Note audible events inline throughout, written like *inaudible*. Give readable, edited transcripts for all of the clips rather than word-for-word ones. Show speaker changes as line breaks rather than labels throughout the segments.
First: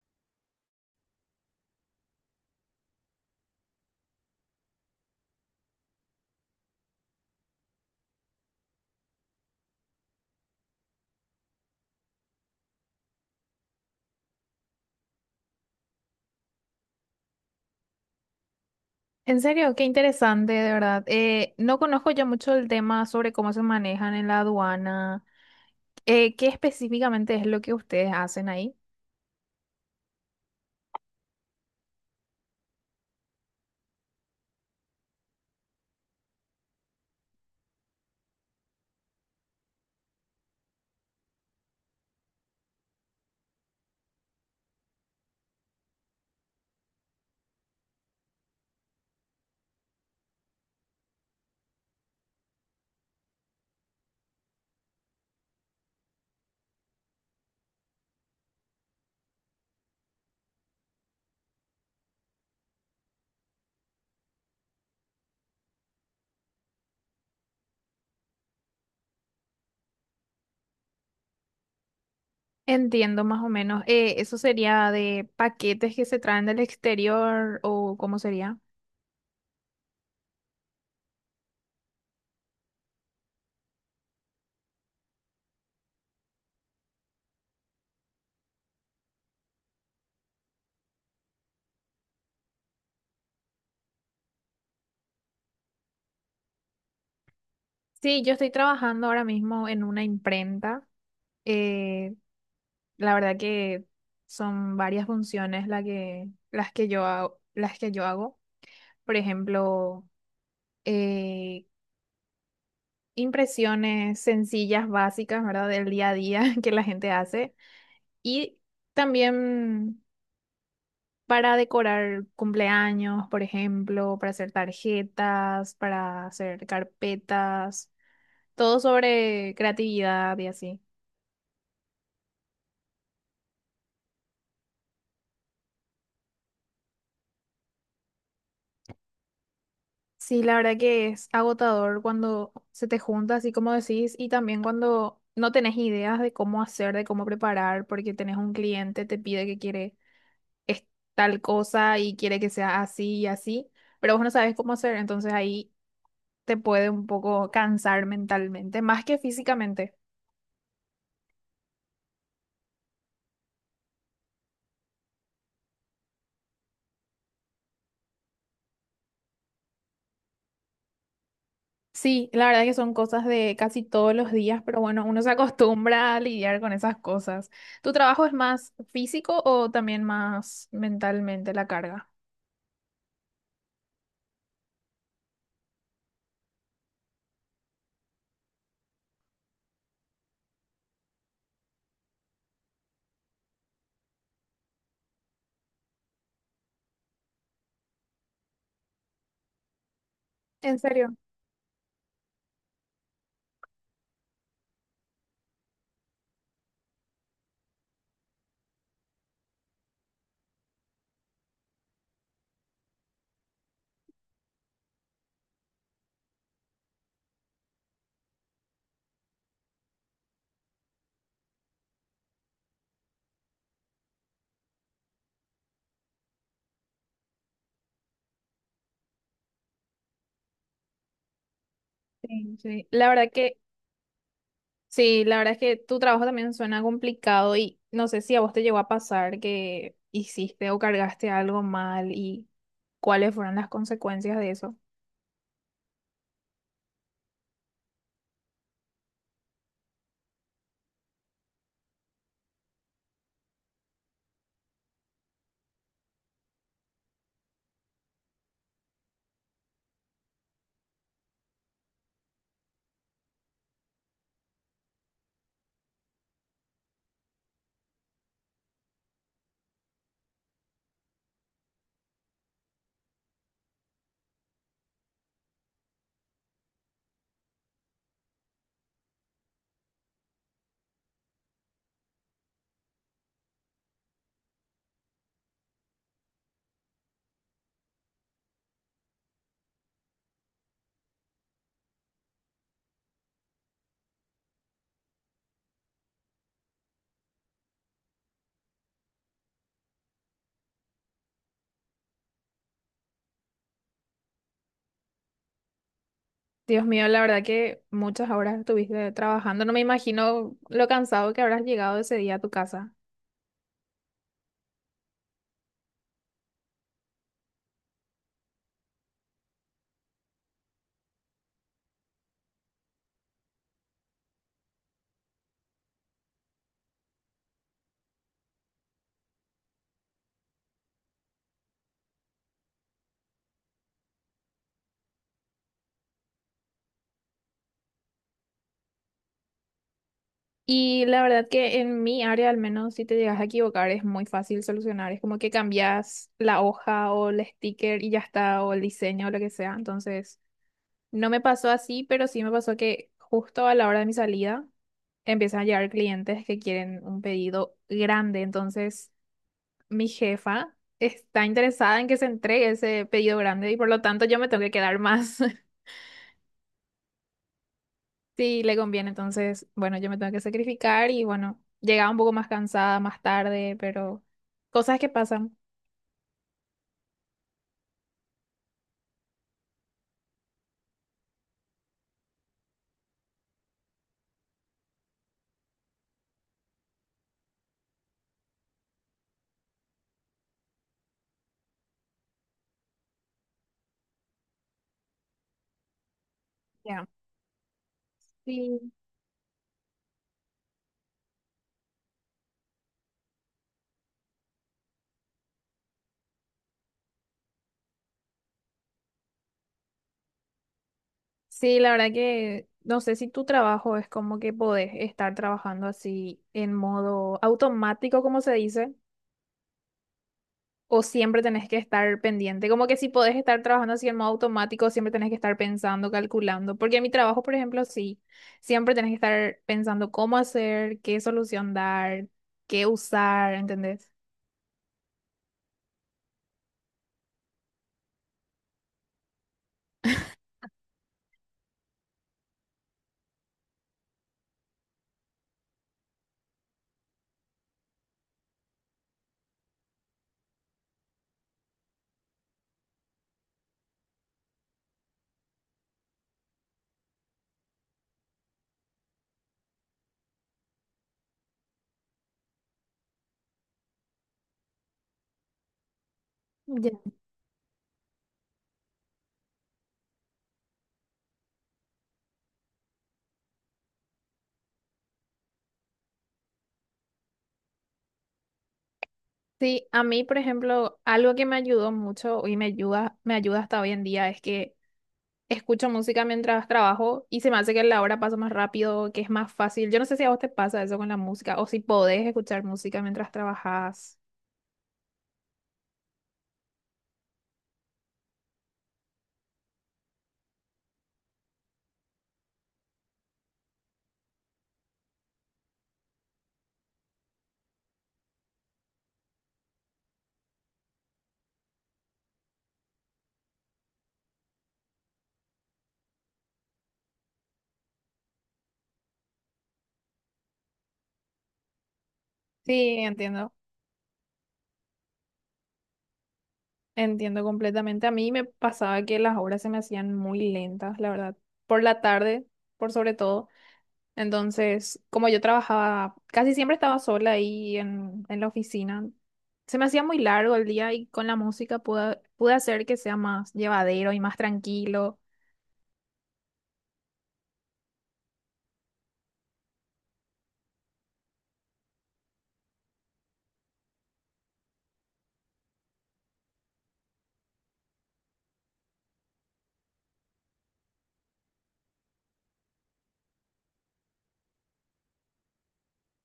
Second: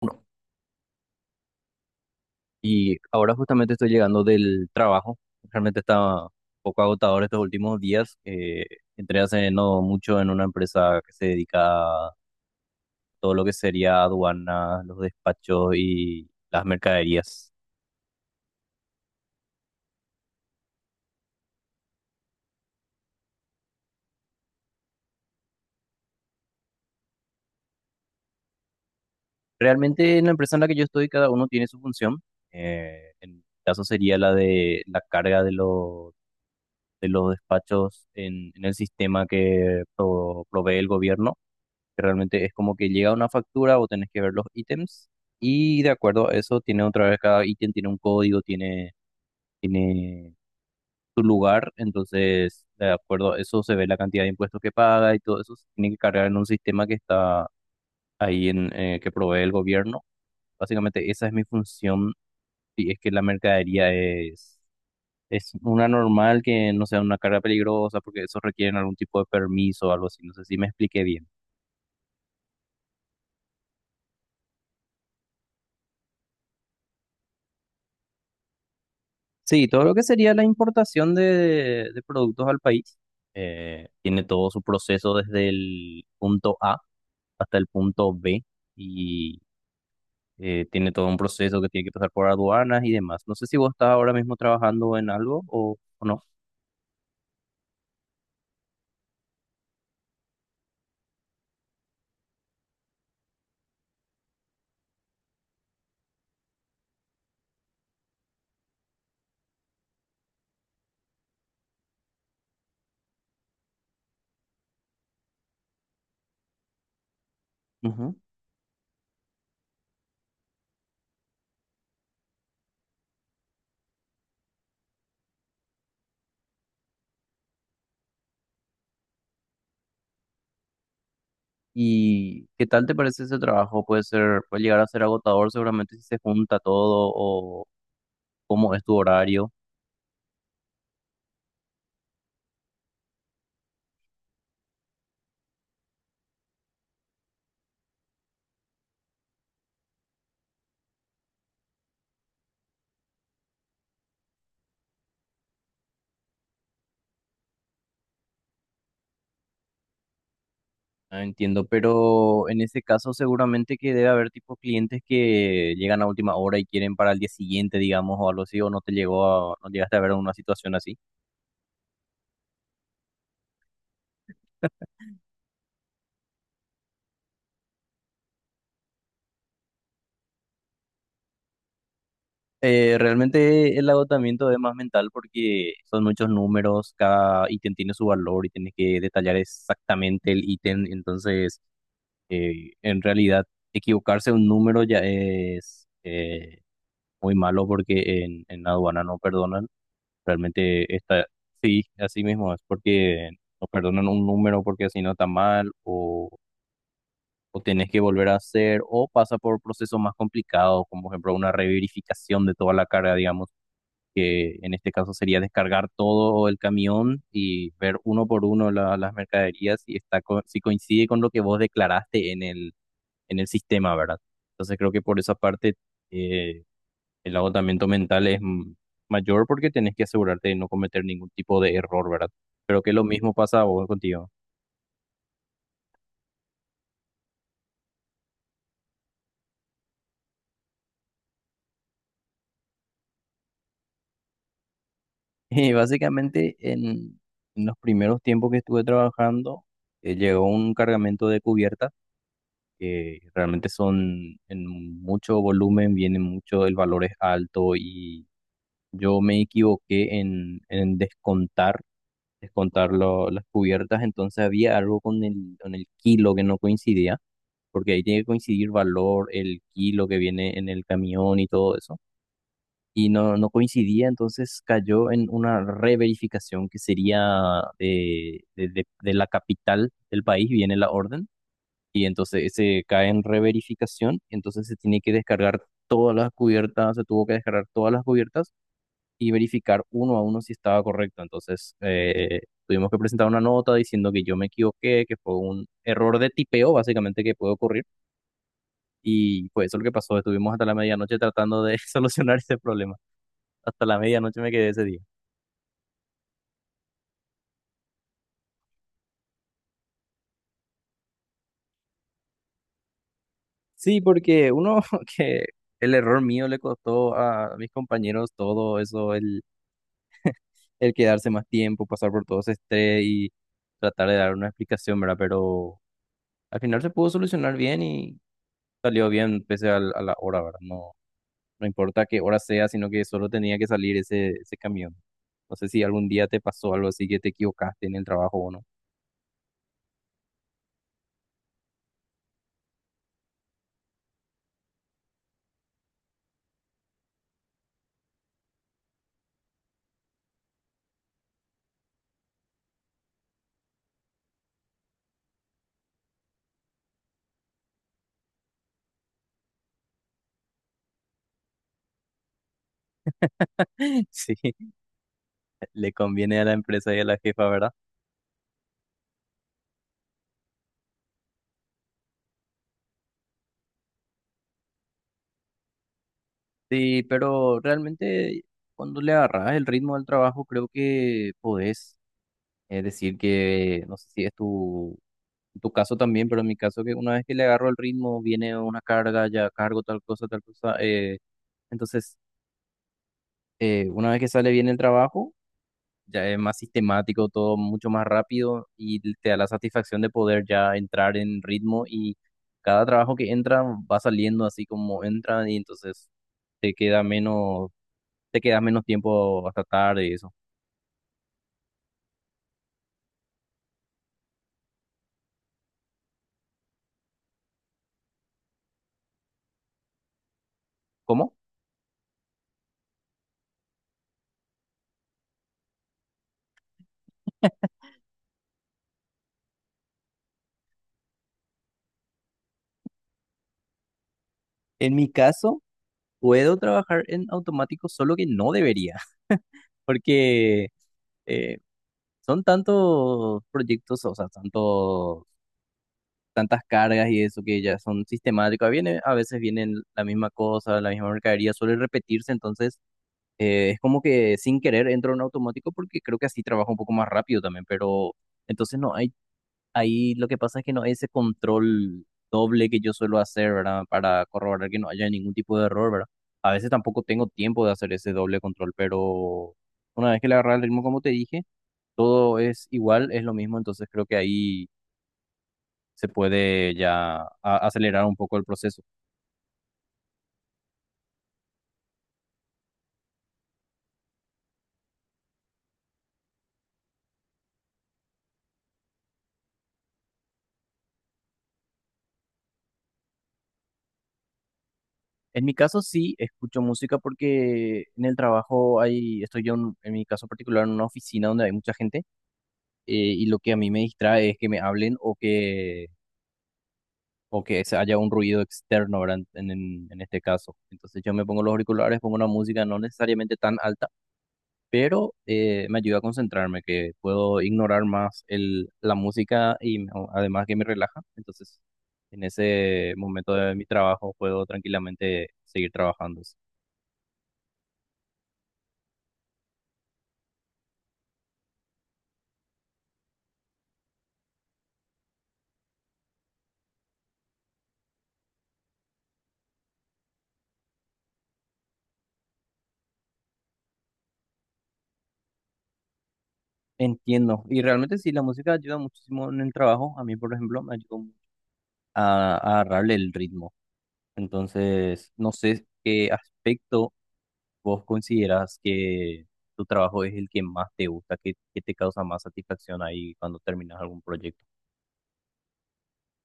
Uno. Y ahora justamente estoy llegando del trabajo. Realmente está un poco agotador estos últimos días. Entré hace no mucho en una empresa que se dedica a todo lo que sería aduanas, los despachos y las mercaderías.
En serio, qué interesante, de verdad. No conozco yo mucho el tema sobre cómo se manejan en la aduana. ¿Qué específicamente es lo que ustedes hacen ahí?
Realmente en la empresa en la que yo estoy, cada uno tiene su función. En mi caso sería la de la carga de los despachos en el sistema que provee el gobierno, que realmente es como que llega una factura, vos tenés que ver los ítems y de acuerdo a eso tiene otra vez cada ítem, tiene un código, tiene su lugar, entonces de acuerdo a eso se ve la cantidad de impuestos que paga y todo eso se tiene que cargar en un sistema que está ahí en que provee el gobierno. Básicamente esa es mi función y es que la mercadería es... Es una normal, que no sea una carga peligrosa porque eso requiere algún tipo de permiso o algo así. No sé si me expliqué bien.
Entiendo más o menos. ¿Eso sería de paquetes que se traen del exterior o cómo sería?
Sí, todo lo que sería la importación de productos al país, tiene todo su proceso desde el punto A hasta el punto B y tiene todo un proceso que tiene que pasar por aduanas y demás. No sé si vos estás ahora mismo trabajando en algo o no.
Sí, yo estoy trabajando ahora mismo en una imprenta. Eh, la verdad que son varias funciones las que yo hago, las que yo hago. Por ejemplo, eh, impresiones sencillas, básicas, ¿verdad? Del día a día *laughs* que la gente hace.
Ujú.
Y también para decorar cumpleaños, por ejemplo, para hacer tarjetas, para hacer carpetas, todo sobre creatividad y así.
¿Y qué tal te parece ese trabajo? Puede ser, puede llegar a ser agotador seguramente si se junta todo, o cómo es tu horario.
Sí, la verdad que es agotador cuando se te junta, así como decís, y también cuando no tenés ideas de cómo hacer, de cómo preparar, porque tenés un cliente, te pide que quiere es tal cosa y quiere que sea así y así, pero vos no sabes cómo hacer, entonces ahí te puede un poco cansar mentalmente, más que físicamente.
Ah, entiendo, pero en ese caso seguramente que debe haber tipo clientes que llegan a última hora y quieren para el día siguiente, digamos, o algo así, o no te llegó no llegaste a ver una situación así.
Sí, la verdad que son cosas de casi todos los días, pero bueno, uno se acostumbra a lidiar con esas cosas. ¿Tu trabajo es más físico o también más mentalmente la carga?
Realmente el agotamiento es más mental porque son muchos números, cada ítem tiene su valor y tienes que detallar exactamente el ítem, entonces en realidad equivocarse un número ya es muy malo porque en aduana no perdonan.
En
Realmente
serio,
está, sí, así mismo es porque nos perdonan un número porque así no está mal, o tenés que volver a hacer, o pasa por procesos más complicados, como por ejemplo una reverificación de toda la carga, digamos, que en este caso sería descargar todo el camión y ver uno por uno las mercaderías y está si coincide con lo que vos declaraste en el sistema, ¿verdad? Entonces creo que por esa parte eh, el agotamiento mental es mayor porque tenés que asegurarte de no cometer ningún tipo de error, ¿verdad?
sí,
Pero
sí.
que lo
La verdad
mismo
que
pasa a vos contigo.
sí, la verdad es que tu trabajo también suena complicado y no sé si a vos te llegó a pasar que hiciste o cargaste algo mal y cuáles fueron las consecuencias de eso.
*laughs* Y básicamente en los primeros tiempos que estuve trabajando, llegó un cargamento de cubiertas que realmente son en mucho volumen, vienen mucho, el valor es alto y yo me equivoqué en descontar, descontar las cubiertas, entonces había algo con el kilo que no coincidía, porque ahí tiene que coincidir valor, el kilo que viene en el camión y todo eso. Y no coincidía, entonces cayó en una reverificación que sería de la capital del país, viene la orden, y entonces se cae en reverificación, entonces se tiene que descargar todas las cubiertas, se tuvo que descargar todas las cubiertas y verificar uno a uno si estaba correcto. Entonces tuvimos que presentar una nota diciendo que yo me equivoqué, que fue un error de tipeo, básicamente, que puede ocurrir, y fue eso lo que pasó. Estuvimos hasta la medianoche tratando de *laughs* solucionar ese problema. Hasta la medianoche me quedé ese día.
Dios mío, la verdad que muchas horas estuviste trabajando. No me imagino lo cansado que habrás llegado ese día a tu casa.
Sí, porque uno *laughs* que el error mío le costó a mis compañeros todo eso, el quedarse más tiempo, pasar por todo ese estrés y tratar de dar una explicación, ¿verdad? Pero al final se pudo solucionar bien y salió bien pese a la hora, ¿verdad? No, no importa qué hora sea, sino que solo tenía que salir ese camión. No sé si algún día te pasó algo así que te equivocaste en el trabajo o no.
Y la verdad que en mi área, al menos si te llegas a equivocar, es muy fácil solucionar. Es como que cambias la hoja o el sticker y ya está, o el diseño o lo que sea. Entonces, no me pasó así, pero sí me pasó que justo a la hora de mi salida empiezan a llegar clientes que quieren un pedido grande. Entonces, mi jefa está interesada en que se entregue ese pedido grande y por lo
*laughs*
tanto yo me tengo
Sí.
que quedar más.
Le conviene a la empresa y a la jefa, ¿verdad?
*laughs* si le conviene. Entonces, bueno, yo me tengo que sacrificar y bueno, llegaba un poco más cansada más tarde, pero cosas que pasan.
Sí, pero realmente cuando le agarras el ritmo del trabajo, creo que podés decir que, no sé si es tu caso también, pero en mi caso que una vez que le agarro el ritmo, viene una carga, ya cargo tal cosa, tal cosa. Entonces, una vez que sale bien el trabajo, ya es más
Ya.
sistemático, todo mucho más rápido
Sí.
y te da la satisfacción de poder ya entrar en ritmo, y cada trabajo que entra va saliendo así como entra, y entonces te queda menos, te queda menos tiempo hasta tarde y eso.
Sí, la verdad que no sé si tu trabajo es como que podés estar trabajando así en modo automático, como se dice, o
¿Cómo?
siempre tenés que estar pendiente. Como que si podés estar trabajando así en modo automático, siempre tenés que estar pensando, calculando. Porque en mi trabajo, por ejemplo, sí, siempre tenés que estar pensando cómo hacer, qué solución dar, qué usar, ¿entendés?
En mi caso, puedo trabajar en automático, solo que no debería, *laughs* porque eh, son tantos proyectos, o sea, tantos tantas cargas y eso, que ya son sistemáticas. Viene, a veces vienen la misma cosa, la misma mercadería, suele repetirse, entonces es como que sin querer entro en automático porque creo que así trabajo un poco más rápido también, pero entonces no hay, ahí lo que pasa es que no hay ese control doble que yo suelo hacer, ¿verdad? Para corroborar que no haya ningún tipo de error, ¿verdad? A veces
Ya.
tampoco tengo tiempo de hacer ese doble control, pero una vez que le agarra el ritmo, como te dije, todo es igual, es lo mismo, entonces creo que ahí se puede ya acelerar un poco el proceso.
Sí, a mí, por ejemplo, algo que me ayudó mucho y me ayuda hasta hoy en día es que escucho música mientras trabajo y se me hace que la hora pasa más rápido, que es más fácil. Yo no sé si a vos te pasa eso con la música o si podés escuchar música mientras trabajas.
En mi caso sí escucho música porque en el trabajo hay, estoy yo en mi caso particular en una oficina donde hay mucha gente, y lo que a mí me distrae es que me hablen o que se haya un ruido externo, ¿verdad? En este caso. Entonces yo me pongo los auriculares, pongo una música no necesariamente tan alta, pero me ayuda a concentrarme, que puedo ignorar más la música además que me relaja. Entonces, en ese
Sí,
momento
entiendo,
de mi trabajo puedo tranquilamente seguir trabajando.
entiendo completamente. A mí me pasaba que las horas se me hacían muy lentas, la verdad, por la tarde, por sobre todo. Entonces, como yo trabajaba, casi siempre estaba sola ahí en la oficina. Se me hacía muy largo el día y con la música pude hacer que sea más llevadero y más tranquilo.
Entiendo. Y realmente sí, la música ayuda muchísimo en el trabajo. A mí, por ejemplo, me ayudó mucho a agarrarle el ritmo. Entonces, no sé qué aspecto vos consideras que tu trabajo es el que más te gusta, que te causa más satisfacción ahí cuando terminas algún proyecto.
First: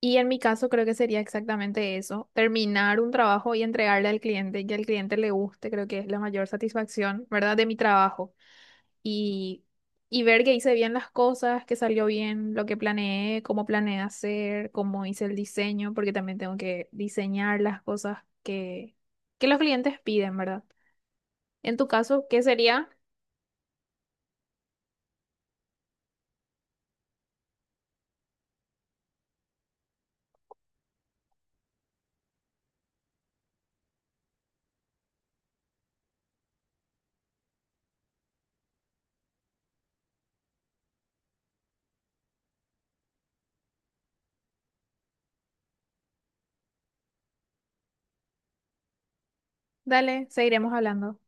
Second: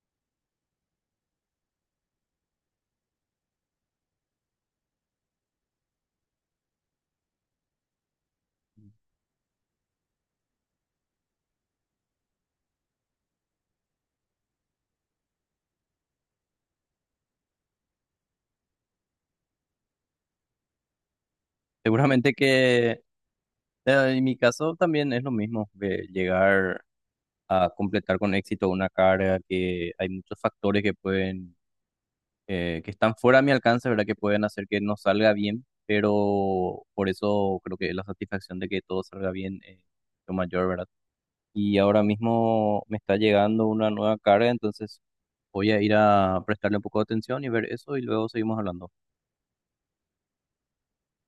Y en mi caso creo que sería exactamente eso, terminar un trabajo y entregarle al cliente y que al cliente le guste, creo que es la mayor satisfacción, ¿verdad? De mi trabajo y, y ver que hice bien las cosas, que salió bien lo que planeé, cómo planeé hacer, cómo hice el diseño, porque también tengo que diseñar las cosas que, que los clientes piden, ¿verdad? En tu caso,
Seguramente
¿qué sería?
que en mi caso también es lo mismo, de llegar a completar con éxito una carga, que hay muchos factores que pueden, que están fuera de mi alcance, ¿verdad? Que pueden hacer que no salga bien, pero por eso creo que la satisfacción de que todo salga bien es lo mayor, ¿verdad? Y ahora mismo me está llegando una nueva carga, entonces voy a ir a prestarle un poco de atención y ver eso y luego seguimos hablando.
Dale, seguiremos hablando.